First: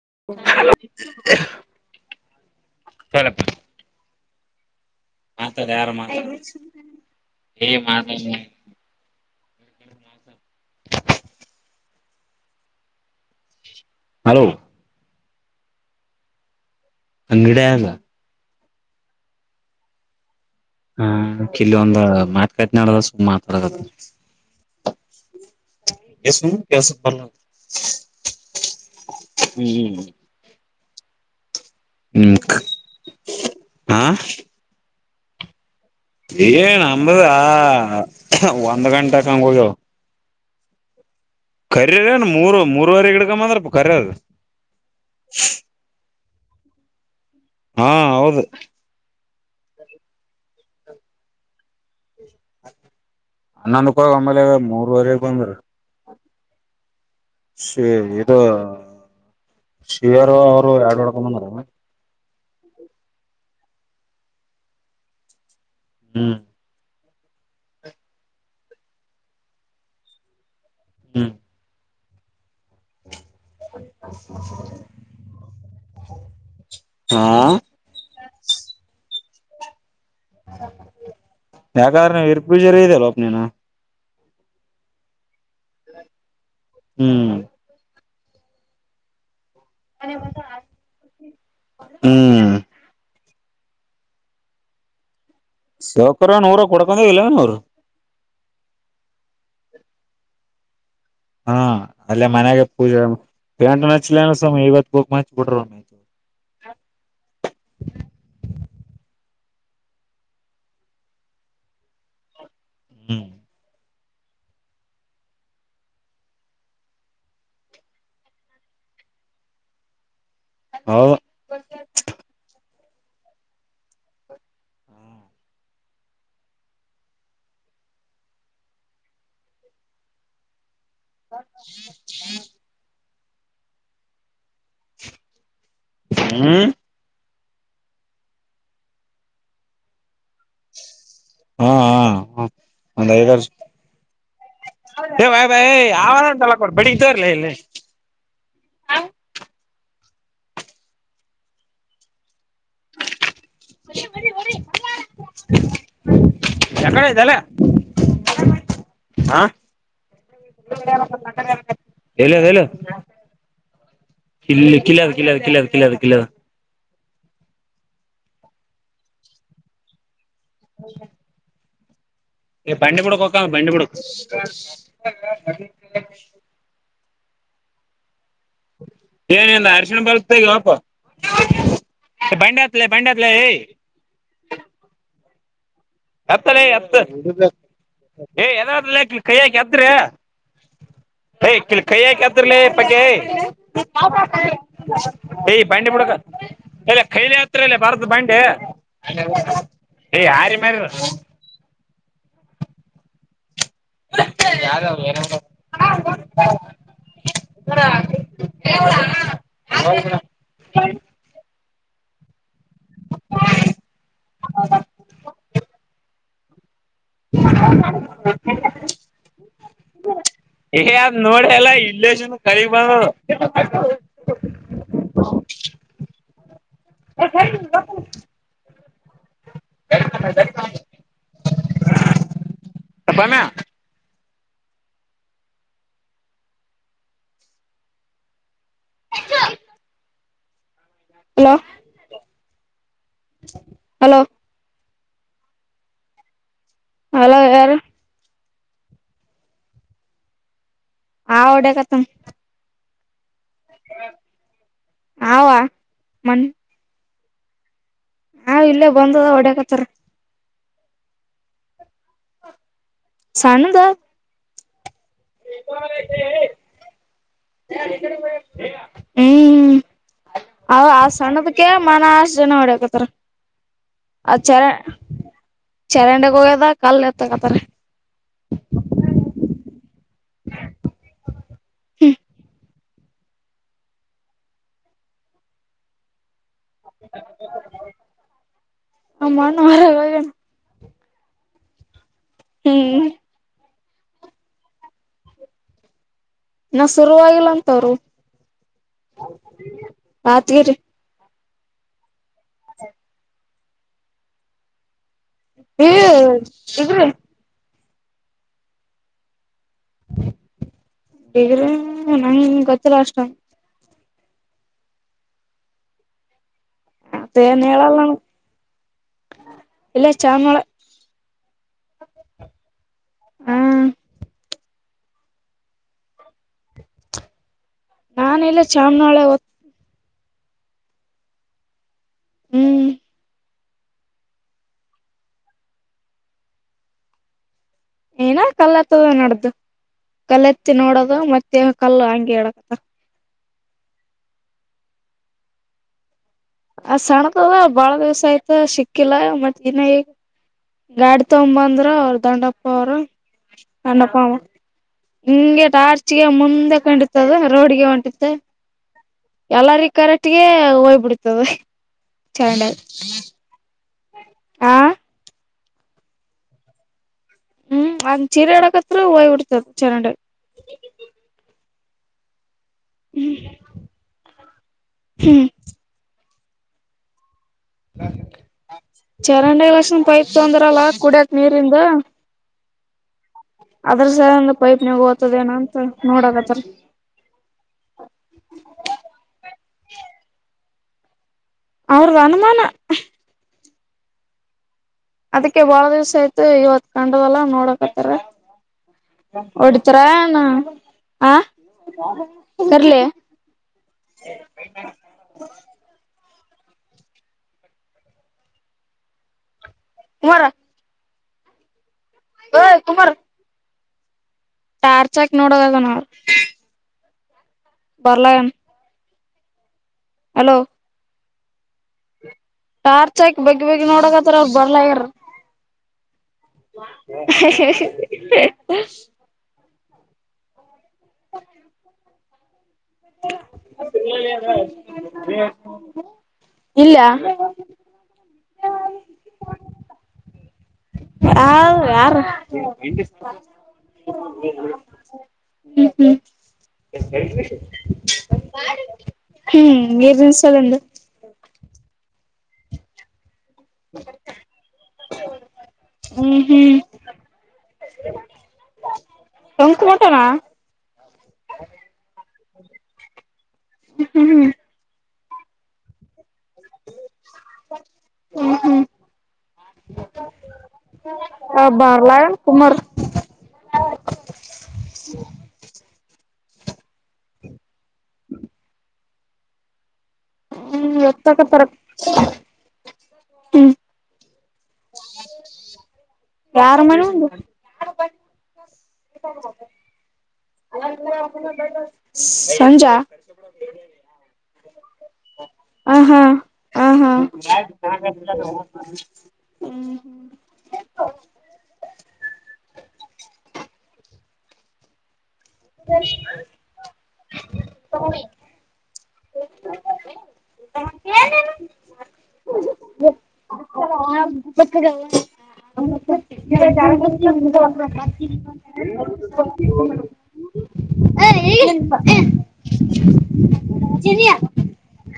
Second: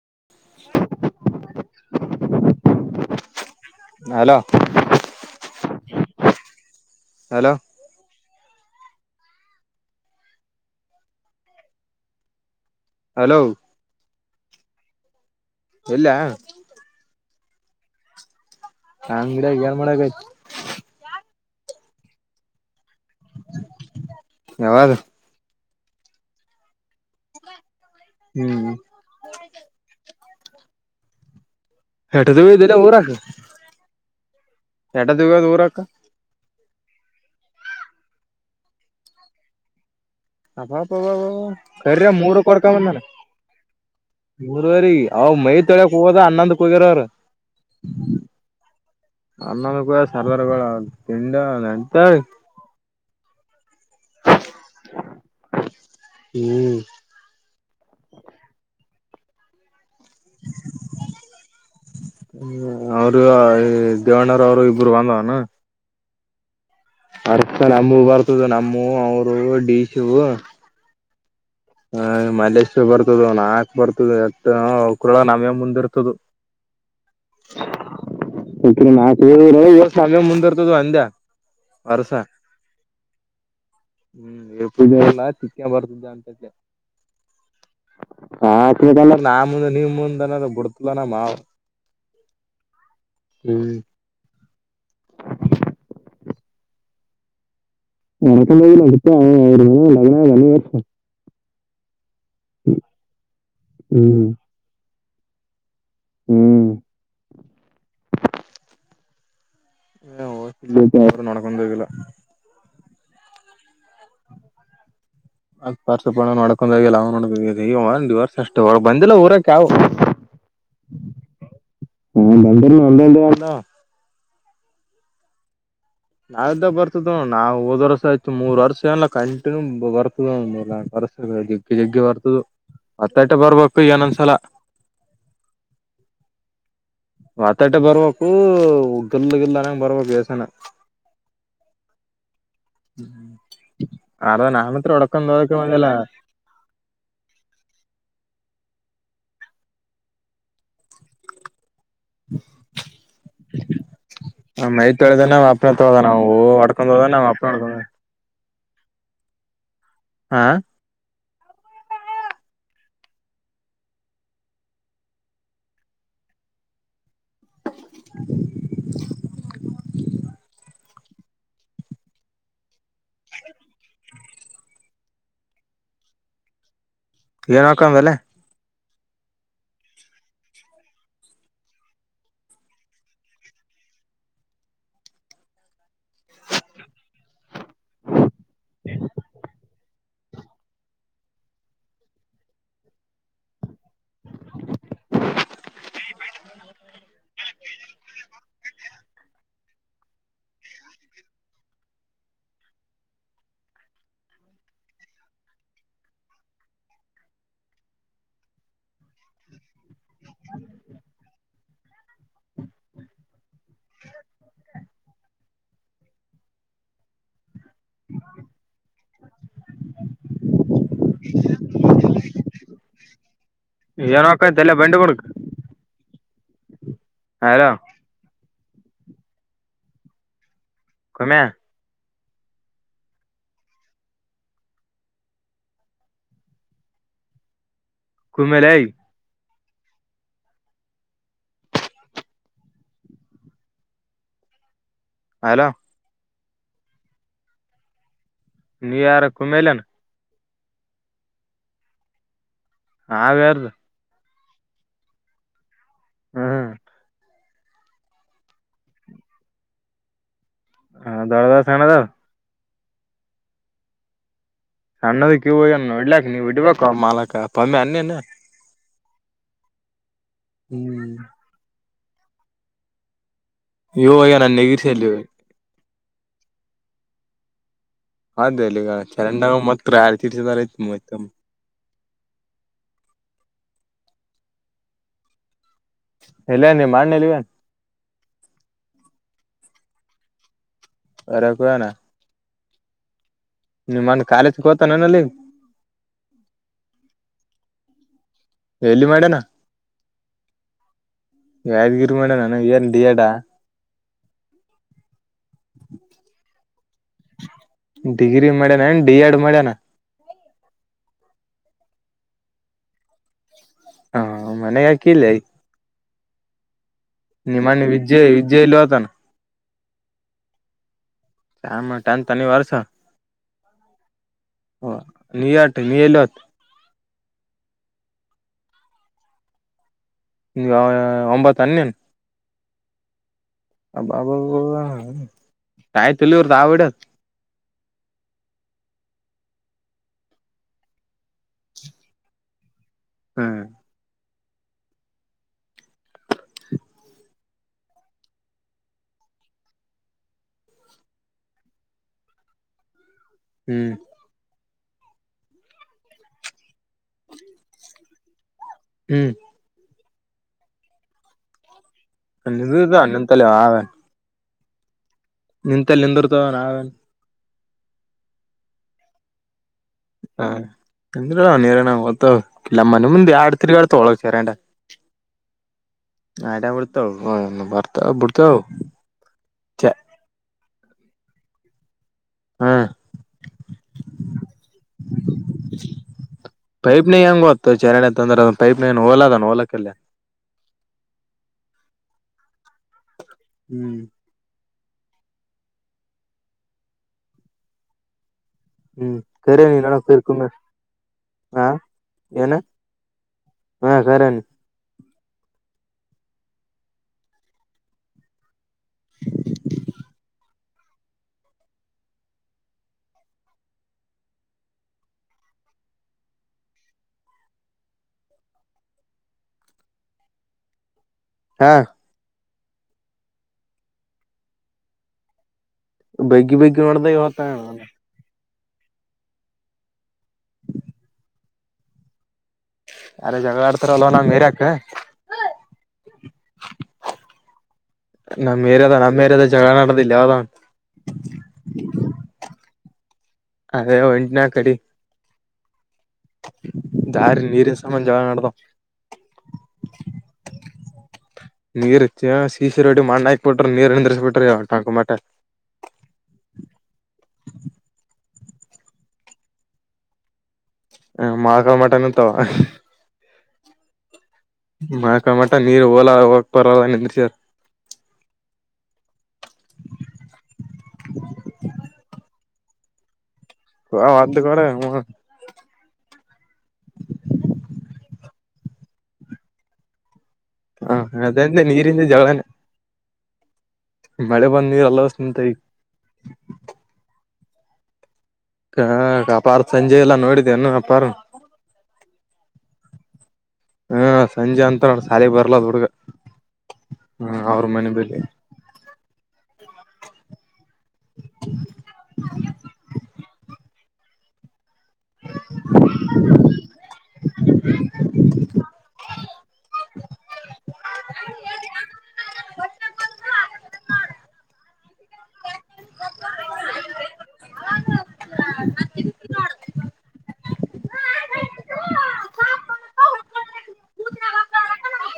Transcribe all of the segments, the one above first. hello hello ಯಾರ ಮಾ hello ಹೇ ಮಾತಾಡು [unintelligible] ಹಲೋ ಹಲೋ ಇಲ್ಲ ಅಂಗರ ಅಂಗಡ್ಯಾಗ್ ಏನ್ ಮಾಡಾಕತ್ತಿ ಹಾ ಕಿಲ್ಲಿ ಒಂದ ಮಾತ ಕಾತ್ನಾಡದ ಸುಮ ಮಾತಾಡತಿ ಯಾವದು ಎ ಕೆಸ ಬ ಹ್ಮ್ ಹ್ಮ್ ಹೆೇಟ ಹ್ಮ್ ತಿದಲ್ಲ ಊರಾಕ ಹಾ ಎಡ ದಗ ದೂರಕ್ಕ ಏನ್ ಅಂಬದ ಒಂದ್ ಗಂಟ ಕಂಗ ಹೋುದುವು ಅಬ ಪ ಕರ್ರ ಮೂರ್ ಮೂರು ಕೊಡ್ಕ ಬಂದಾರ ಮೂರವರೆ ಗಿಡಕಂಬ ಅಂದ್ರ ಕರ್ಯದ ಮೂರವರಿ ಅವ ಮೈ ತೊಳಕ್ ಹ ಅನ್ನಾಂದು ಪೋಗರರು ಹಾ ಹೌದು ಅನ್ನಂದ ಕೂಡ ಸರ್ದಾರ್ಗಳ ತಿಂಡ ನೆಂತ ಹನ್ನೊಂದಕ್ ಹೋಗಿ ಆಮೇಲೆ ಮೂರವರೆಗ್ ಬಂದ್ರ ಹ್ಮ್ ಶ ಇದು ಶೀರ ಅವರು ಆಡುಕೊಂಡ ಅ ್ಮ ಅವರು ದೇವಣ್ಣರ ಅವರು ಇಬ್ಬರು ಬಂದವನ ಹ್ಮ್ ಅರ್ಸ ನಮ್ಮೂ ಬರ್ತದ ನಮ್ಮೂ ಅವರು ಡಶ ಹ್ಮ್ ಹ ಮಲೇಶ್ ಬರ್ತದ ನಾಕಕ್ ಬರ್ತದೆ ಎತ್ತ ಅವಕ್ರೊಳ ನಮ್ಯ ಮುಂದಿ ಇರ್ತದ ಹಾ ನೀೆ ಮುಂದ ಇರ್ತದ ಅಂದ ವರ್ಸ ಯಾಕಂದ್ರೆ ನೀ ಇರ್ಪೂಜರಿ ಇದೆಲ್ಲೋಪ ನೀನು ಹ್ಮ್ ಎಪ್ಪ ಇದಲ್ಲ ಚಿಕ್ಕ ಬರ್ತಿದ್ದ ಅಂತಕ್ಕೆ ಹ್ಮ್ ಹಾ ತ ನಾ ಮುಂದೆ ನಿಮ್ ಮುಂದನದು ಬಿಡ್ತಲ ನ ಮಾವು್ ಹ್ಮ್ ಹ್ಮ್ ಸಾವಕರ ನೂರ ಕೊಡ್ಕೊಂಡ ಇಲ್ಲ ನೂರು ವಣಕ ಬದಲ ಅವ ಮ ಲಗ್ನನ ಹಾ ಅಲ್ಲೇ ಮನ್ಯಾಗ ಪೂಜೆ ಪಂಟು ನಚ್ಲ ಸ್ ಐವತ್ ಬಕ್ ಹಚ್ ಬಿಡ್ರರುಮ್ಮ ಹ್ಮ್ ಏ ಹೋಗ ಅವ್ರರು ನೋಡ್ಕೊಂಡೋಗಿಲ್ಲ ಹ್ಮ್ ಅದ್ ಪಾರ್ಸಪ ನಡ್ಕೊಂಡಲ್ಲ ಅವ ನೋಡಬೇಕ ಒಂದ ವರ್ಷ ಅಷ್ಟ ಹೊ ಬಂದಿಲ್ಲ ಊರಕ ಯಾವವು ಹಾ ಹೌದು ಬಧನು ಆ ನಾವ್ದ ಬರ್ತದ ನಾವ್ ಹೋದ್ ವರ್ಸ ಆಯತು ಮೂರ್ ವರ್ಷ ಎಲ್ಲ ಕಂಟಿನ್ಯೂ ಬರ್ತದ ಮೂ ವರಸ ಜಿಗ್ಗೆ ಜಿಗ್ಗೆ ಬರ್ತದು ಮತ್ತಟ ಬರ್ಬೇಕು ಏನೊಂದ್ಸಲ ಹ್ಮ್ ಮಾತಾಟೆ ಬರ್ಬೇಕು ಉಗ್ಗಲ್ ಗಲ್ಲನಂಗ ಬರ್ಬೇಕು ವೇಸಾನ ಹಾ ಹ ಒಂದಐದರ್ಷ ಅರ್ದ ನಾನ್ ಹತ್ರ ಹ ಹೊಡ್ಕೊಂಡ್ ಭಾಯ ಹೋದಕ್ಕೆ ಭಾಯ ಬಂದಿಲ್ಲ ಆವ ತಲ್ಲ ಕೊಡ ಬಡಿಗ ತರ್ಲ್ಲ ಇಲ್ಲ ಹ [inaudible] ಮೈತ್ ತೊಳದ ನ್ ಅಪ್ನ ಹೋದ ನಾವು ಅಡ್ಕೊಂಡ್ ಹೋದ ಯಕಡೆ ನಾ್ ಇದಲ್ಲ ಅಪ್ನಡ್ಕೊಂಡ ಹಾ ಹಾ ಹೇಳಲ್ಲಲ್ಲ ಕಲ ಕಲವು ಕಲವ ಕಲವ ಕಲವ [unintelligible] ಹೌೆ [unintelligible] ಈ ಬಂಡಿ ಪುಡಕ ಹಕ್ಕ ಬಂಡಿ ಪುಡಕ ಏನಕಲೆ ಏನಂದ ಅರ್ಶಿಣ ಬರ್ತ್ತಪ್ಪ ಭೈಂಡತ್ಲ ಭೈಂಡತ್ಲ ಹತ್ತಲ ಎತ್ತ ಏ ಯದಾ ಕೈ ಹಾಕಿ ಹತ್ತ್ರಿ ಯ ಕ ಕೈ ಆಾಕತ್ರರ್ಲ ಪಗೆಯ ಯ ಬಂಡಿ ಮುಡಕ ಇಲ್ಲ ಕೈಲಿ ಹತ್ರಲ್ಲ ಬರ್ದ ಬಂಡೆ ಏ ಯಾರಿ ಮಾರ ಹ್ಮ ಯಾರ ಹೌ ಹ್ಮ ಹ ಹ ಹ್ಮ ಏ ಅದ್ ನೋಡಲ್ಲ ಇಲ್ಲನು ಕರಿಗ್ ಬಂದ ಇಲ್ಲ ಬಂಡು ಕುಳಕ್ ಹಲೋ ಕಮ್ಮೆ ಬಾನ ಕಮಲೆೈ ಹಲೋ ಹಲೋ ಹಲೋ ಹಲೋ ಯಾರು ನೀನ್ಯಾರಕ್ ಕುಮಲನ್ ಆ ಒಡ ಕಥ ಹಾ ಬಾರದು ಹವಾ ಮನ್ ಹ್ಮ್ ಹಾ ಇಲ್ಲೇ ಬಂದದ ಹೊಡಕತ್ತಾರ ಹ ದರ ದರ ಸ್ಣದ ಸಾನುದ ಅಣ್ಣದಕ್ಕೆ ಇೋಗ ನೋ ಇಡ್ಲಕ್ ನೀವ್ ಇಡ್ಬೇಕು ಮಾಲಕಪ್ಪಮ್ಮೆ ಅನ್ನೇನ್ ಹ್ಮ್್ಮ ಅವ ಆ ಸಣ್ಣದಕ್ಕೆ ಮನ ಆಷ್ಟು ಜನ ಹೊಡ್ಯಕತ್ತರ ಯೋ ನ್ ಅನ್ೇಕ ಶಲ್ಯ ಚರಂಡೆಗೆ ಹೋಗ್ಯದ ಕಲ್ ಎತ್ತಕತಾರೆ ಅ ಅಲ್ಲಿಗ ಚರಂಡಾಗ ಮತ್ರ ಯಾರ ತಿರ್ಸಿದಾರಯತ್ಯ್ತಮ್ಮ [unintelligible] ಹ್ಮ ಎಲ್ಲ ನೀ ಮಾಡಲ್ಲಿವೇನ್ [unintelligible] ನ [unintelligible] ಅರ ಕುವಣ ಹ್ಮ್ ನೀ ಮನ್ ಕಾಲೇಜಗೆ ಹೋತ ನನಲ್ಲಿ ನ ಶುರುರುವಾಗಿಲ್ಲ ಅಂತವ್ರು ಎಲ್ಲಿ ಮಾಡನಾ ರಾತ್ಗಿರಿ ಯಾದಗಿರಿ ಮಾಡೇಣ ನಾನ ನ್ಂತಿಯಡಾ ಹ್ಮ್ ಇದ್ರಿ ಡಿಗ್ರಿ ಮಾಡ್ಯನಏ ಡಿ ಎಡ್ ಮಾಡ್ಯನ ಗ್ರ ನಂ ಗೊತ್ತ ರಷ್ಟ್ರ ಹಾ ಮನೆಗೆ ಹಾಕಿಲ್ಲ ಮತ್ತ ಏನ್ ನಿಮ್ಮಣ್ಣ ಹೇಳಲ್ಲ ವಿಜ್ಜು ವಿಜಯಲ್ಲತ ಇಲ್ಲ ಚಾಮಳ ಶಾಮ ತಟಾನ ತನಿವಾರ ಸ [unintelligible] ಹ್ಮ್ ಹ ನೀ ಯತ ನೀ ಎಲತ್ತು [unintelligible] ನಾನ ಇಲ್ಲ ಚಾಮನಾಳೆ ಹದ ಒಂಬತ್ತು ಅನ್ನನ್ [unintelligible] ಹ್ಮ್ ಅ ಬಬ ಕಯತಲ್ಲಿ ಅವದು ಆವಡ [unintelligible] ಏನ ಕಲ್ಲತ್ತದ ನಡ್ದು ಕಲ್ಲತ್ತಿ ನೋಡೋದು ಮತ್ತೆ ಕಲ್ಲು ಹಂಗಗೆ ಆಡ [unintelligible] ಹ್ಮ್ ಆ ಸಣ್ಣದದ ಬಾಳ ದಿವ್ಸ ಆಯ್ತ ಸಿಕ್ಕಿಲ್ಲ ಮತ್ ಇನ್ನೇಗ ಗಾಡಿ ತೊಗ ಬಂದ್ರ ಅವರು ದಂಡಪ್ಪ ಅವರು ಹ್ಮ್ ಅಣ್ಣಪ ಹಿಂಗೆ ಟಾರ್ಚ್ಗೆ ಮುಂದೆ ಕಂಡಿತ್ತದು ರೋಡ್ಗೆ ಹೊಂಟಿ ಮತ್ತ ಹ್ಮ್ ಎಲ್ಲಾರ ಕರೆಟ್ಗೆ ಹಯ್ಬಿಡ್ತದೆ ಅನ್ನದ ಅಣ್ಣಂದ ತಲೆ ಆ ಅವನ್ [unintelligible] ಆ ನಿಂತ ನಿಂದಿರುತ ನಾವೇನ್ ಹ್ಮ್ ಒಂದ್ ಚೀರ ಆಡಕತ್ರ ಹೋಯ್ಬಡ್ತದ [unintelligible] ಹಾ ಎಂದ್ರ ನೀೇರನ ತ [unintelligible] ಇಲ್ಲಮ್ಮನ ಮುಂದ ಆಡು ತಿ ಅಡ ತೋಳ ಚೇರಂಡ ಹ್ಮ್ ಆಡಬಳತ [unintelligible] ಚರಂಡಿ ಛೆ ಲಕ್ಷಣ ಪೈಪ್ ತೊಂದ್ರಲ್ಲ ಕುಡಿಯತ್ ನೀರಿಂದ ಹ್ಮ ಅದ್ರಸ ಒಂದು ಪೈಪ್ನ ಓ್ತದ ಏನ ಅಂತ ನೋಡಕತ್ತರಿ ಪೈಪ್ ನನ್ ಓಲ ಅದ ಹೋಲಕಲ್ಲ ಅವ್ರ ಅನಮಾನ ಹ್ಮ್ ಅದಕ್ಕೆ ಬಾಳ ದಿವ್ಸ ಆಯ್ತು ಇವತ್ ಕಂಡದಲ್ಲ ನೋಡಕ ಹತ್ತಾರ ಹ್ಮ್ ಕರೇನಿ ನಡ ಹೊಡ್ತರ ನಾ ಕರ್ಕೊಂಡ ಹ ಹಾ ಏನ ಬರ್ಲಿ [inaudible] ಹಾ ಸರಿಿ [unintelligible] [inaudible] ಸಿ [unintelligible] ಹ [unintelligible] ಏ ತುಮಾರ [inaudible] ಟಾರ್ಚ್ ಹಾಕ್ ನೋಡದದ ನ ಅವರು [inaudible] ಬರ್ಲ [unintelligible] ಹಲೋ ಹಾ ಟಾರ್ಚ್ ಹಾಕಿ ಬಿಗಿ ಬಗ್ಗಿ ನೋಡಕತ್ತತ್ರ ಅವರು ಬರ್ಲಗಾರ ಬಗ್ಗಿ ಬಗ್ಗಿ ನೋಡ್ದ ಇವತ್ತ [inaudible] ಯಾರ ಜಗಳ ಆಡ್ತಾರಲ್ವ ನಮ್ ಏರಿಯಾಕ [inaudible] ಇಲ್ಲ ನಮ್ಮ್ ಮೇರದ ನಮ್ಮ್ೇರ ಅದ ಜಗಳ ನಡದಿಲ್ಲ ಯಾವದ [unintelligible] ಹ ಯಾರ ಅದೇ [inaudible] ಹ್ಮ ಹ್ಮ್ ರ್ನ್ ಸಲಂದು [inaudible] ನೀರುಚ್ಚ ಶೀಸರುೋಡಿ ಮಣ್ಣ [unintelligible] ಪಟ ನೀರ ದಶಪಿಟ ಯಾವಟಾಂಕ ಮಾಡ ಹ್ಮ್ [unintelligible] ತಂಕ ಮಟನಾ [inaudible] ಹ ಮಾಕಾ ಮಟನ್ ಅಂತಾವ ಹ್ಮ್ ಹ್ಮ್ ಮಾಕಮಟ ನೀರು ಓಲ ಹೋಗಕ್ಕೆ ಪರ್ ನಿಂದ ಸಾರ್ ಹ್ಮ ಹ್ಮ್ ಆ ಬಾರ್ಲ ಕುಮರ್ [inaudible] [inaudible] ಹ್ಮ [inaudible] ಹಾ ಅದೆಂದ ನೀರಿಂದ ಜವಾನ ಹ್ಮ ಮಳೆ ಬಂದ ನೀರಲ್ಲಸ್ಂತ ಈ ಯಾರ ಮನೆ ಉಂದು ಹ ಅಪಾರ ಸಂಜೆ ಎಲ್ಲಾ ನೋಡಿದ ಏನು ಅಪಾರ ಸಂಜಾ ಹ್ಮ ಸಂಜೆ ಅಂತ ಶಾಲೆಗೆಗ್ ಬರ್ಲದ ಹ ಹಾ ಹ ಹಾ ಮನೆ ಬಲಿ ಹ್ಮ [inaudible] [inaudible] [inaudible] [inaudible] [inaudible]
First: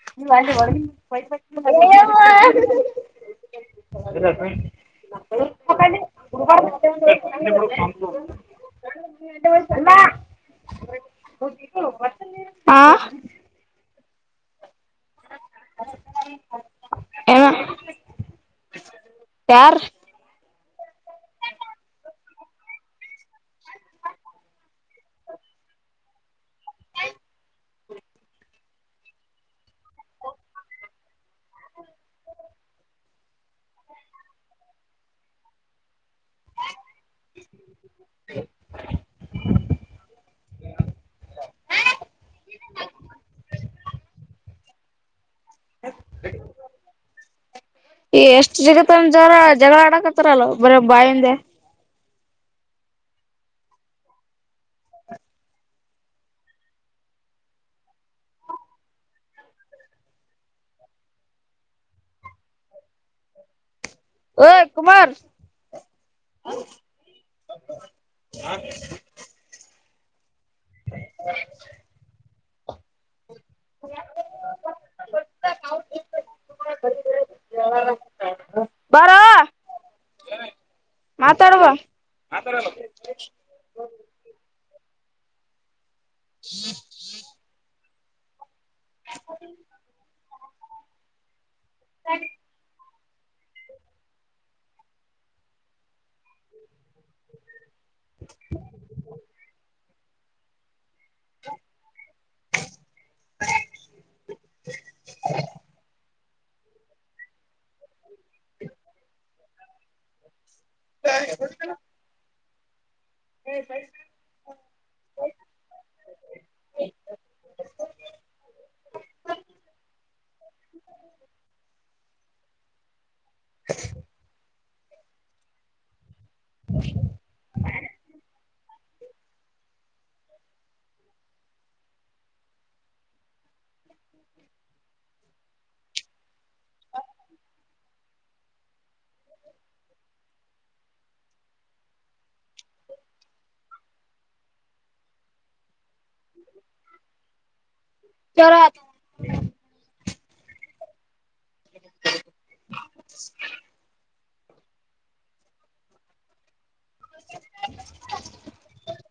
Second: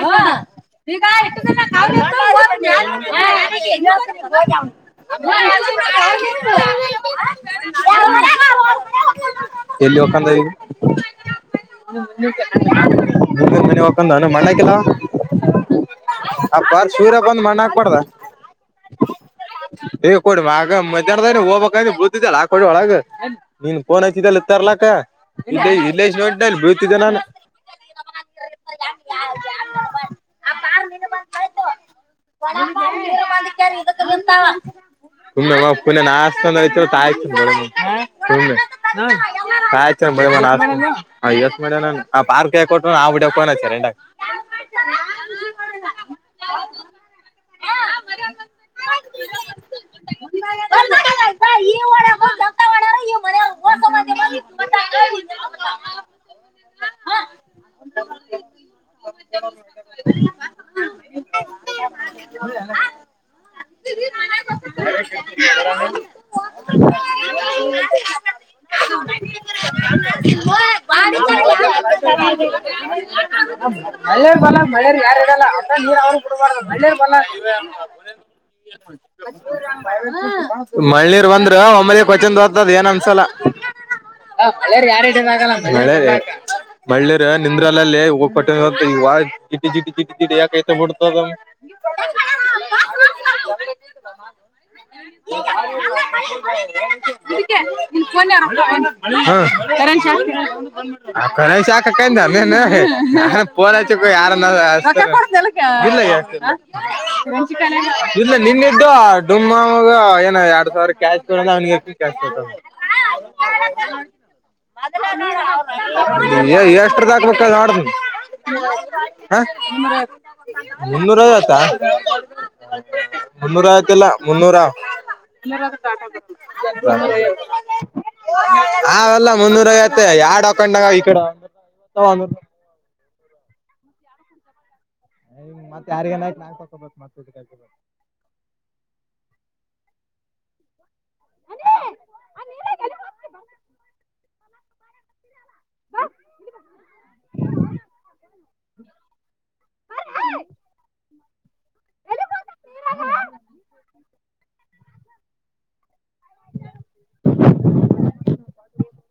[inaudible] [inaudible] ಎಲ್ಲಿ ಒಪಂದ ಹಾಗಿದೆ ಹ್ಮ [inaudible] ಹಾ ಮನೆ ಒಕ್ಕಂದ ಮಡಕಿಲಾ [inaudible] ಯಾರ ಹೇ ಕೊಡ ಆಗ ಮಧ್ಯಾಹ್ನದ ಹೋಗಬಬೇಕ ಬುದಿದ್ದಲ್ಲ ಕೊೊಳಗ ನಿನ್ಫೋನ್ ಹಚ್ಚಿದೆಲ್ಲ ತರ್ಲ ಇ ಇಲ್ಲ ನೋಡಿದ್ದೆ ಅ ಬೀಳ್ತಿದ್ದೆ ನಾನು [inaudible] [unintelligible] ಬ [unintelligible] ಯಸ್ ಮಾಡ ಆ ಪಾರ್ಕ್ ಕೊಟ್ಟ್ರ ನಾ ಬಿಡನ್ಟ [unintelligible] ಈ ಎಷ್ಟ ಜಗತ್ತಂದ ಜವರ ಜಗಳ ಮಾಡಡಕತ್ತರಲ್ ಬಾರಿ ಬಾಯಂದೆ ಹ [inaudible] ಹ [inaudible] ಜೆಜ್ಜಿ ಹೊಯ್ ಮಳೆಯರ್ ಬಲ ಮಳೇರ್ ಯಾರ ಇಲ್ಲ [unintelligible] ನೀ ಅವರಿಗೆ ಬಿಡಬಾರದು ಕೊಡಲಿಕ್ಕೆ ಹೊಲಾ ಬಾರೋ ಮಳ ನೀರ್ ಬಂದ್ರ ಮಾತಾಡುವ ಒಮ್ಮಲಿ ಕೊಚನೋದತದ್ ಏನ್ ಅನ್ಸಲ್ಲ [inaudible] ಮಳ್ಳರ್ ನಿಂದ್ರಾಲಲ್ಲಿ ಹೋಗಟ್ಟ ಚಿಟಿ ಚಿಟಿ ಚಿಟಿ ಚಿಟಿ ಯ ಕತ ಬಡ್ತದ [inaudible] [inaudible] [inaudible] [unintelligible] [unintelligible] ಇಲ್ಲ ನಿನ್ನಿದು ಡಮ ಏನ ಯ [unintelligible] ಕ್ಯಾಶೋ ಕ್ಯಾಶೋತ [unintelligible] ಹೇ ಗಾಡಿ ತಗಿ ಅದನ್ನ ಮಾಡ ಅವರ ಅಪ್ಪನ ಎ ಎಷ್ಟದ ಕೊಕ್ಕೋಬಾರ್ದು [unintelligible] ದೈವಾಜ್ ಹಾ ಮೋನ್ನರಾ ಐವತ್ತು ಮುನ್ನುರಾ ಐವತ್ತಾ ಮುನ್ನೂರ ಆಯತಿಲ್ಲ ಮುನ್ನೂರ ಮುನ್ನೂರು ಹಾಕೋ [inaudible] ಅವಲ್ಲ ಮುನ್ನೂರ ಐವತ್ತು ಯಾಡ ಹಾಕೊಂಡಾಗ ಈ ಕಡೆ ಮತ್ತೆ ಯಾರ್ಗೆರ ನ ಸ ಮ [unintelligible] ಆ ಹೋ ಚೊಲೋ ಆತ್ ಹು ಹರ್ ಹೈ ಟಕ್ ಸ್ಮೆಲ್ [unintelligible]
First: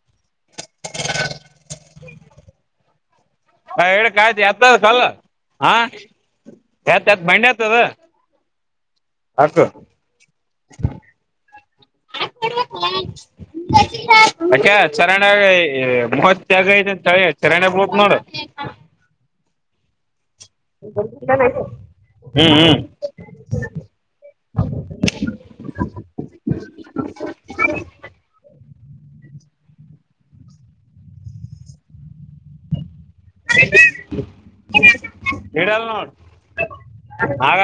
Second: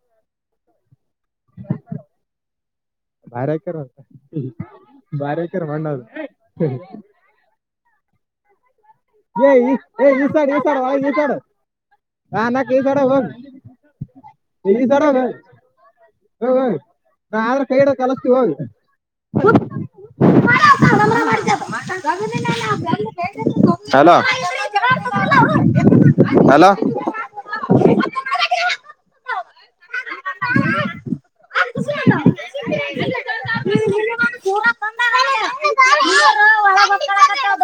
ತಾಯಿ ಪಲಾವ್ ನಾ ಹೇಳಕಾತಿ ಎತ್ತದ ಕಲ್ಲ ಬಾರಿ ಹಾಕ್ಯಾರ ಹ ಮಣ್ಣದು ಎತ್ ಎತ್ ಬಂಡ್ಣ ಎತ್ತದ ಏ ಈ ಸ ಇಸಾಡ್ ಒಳಗ ಇಸಡು ಅಕೆ ಈ ಸೈಡ್ ಹೋಗಿ ಚರಣ ಹೋಗಿ ಮೂವತ್ತ್ಯಾಗ ಹೋಗಿ ದೆಂತಳ [unintelligible] ಯೇ ಕರೇನ ಬೊಟ್ ನೋಡ ಹುಟ್ ಹುಕ್ ನಿ ಬಂದಿಲ್ಲಾ ಹು ಹು ಹಲೋಇಬ್ಬರ ಇದ್ರಿಲ್ಲ ಜಗಳಾದತಿಡ್ರಿಲ್ಲ ಅವರು ಕ್ಲಿಕ್ ಹಲೋ ಕ ಅಪ್ಪಾ ಬರಯ ಅಷ್ಟು ಖುಷಿ ಅಲ್ಲ ಅಲಬಾ ಇದ ಇಡಲ್ಲ ನೋಡ ಆಗಲ್ಲ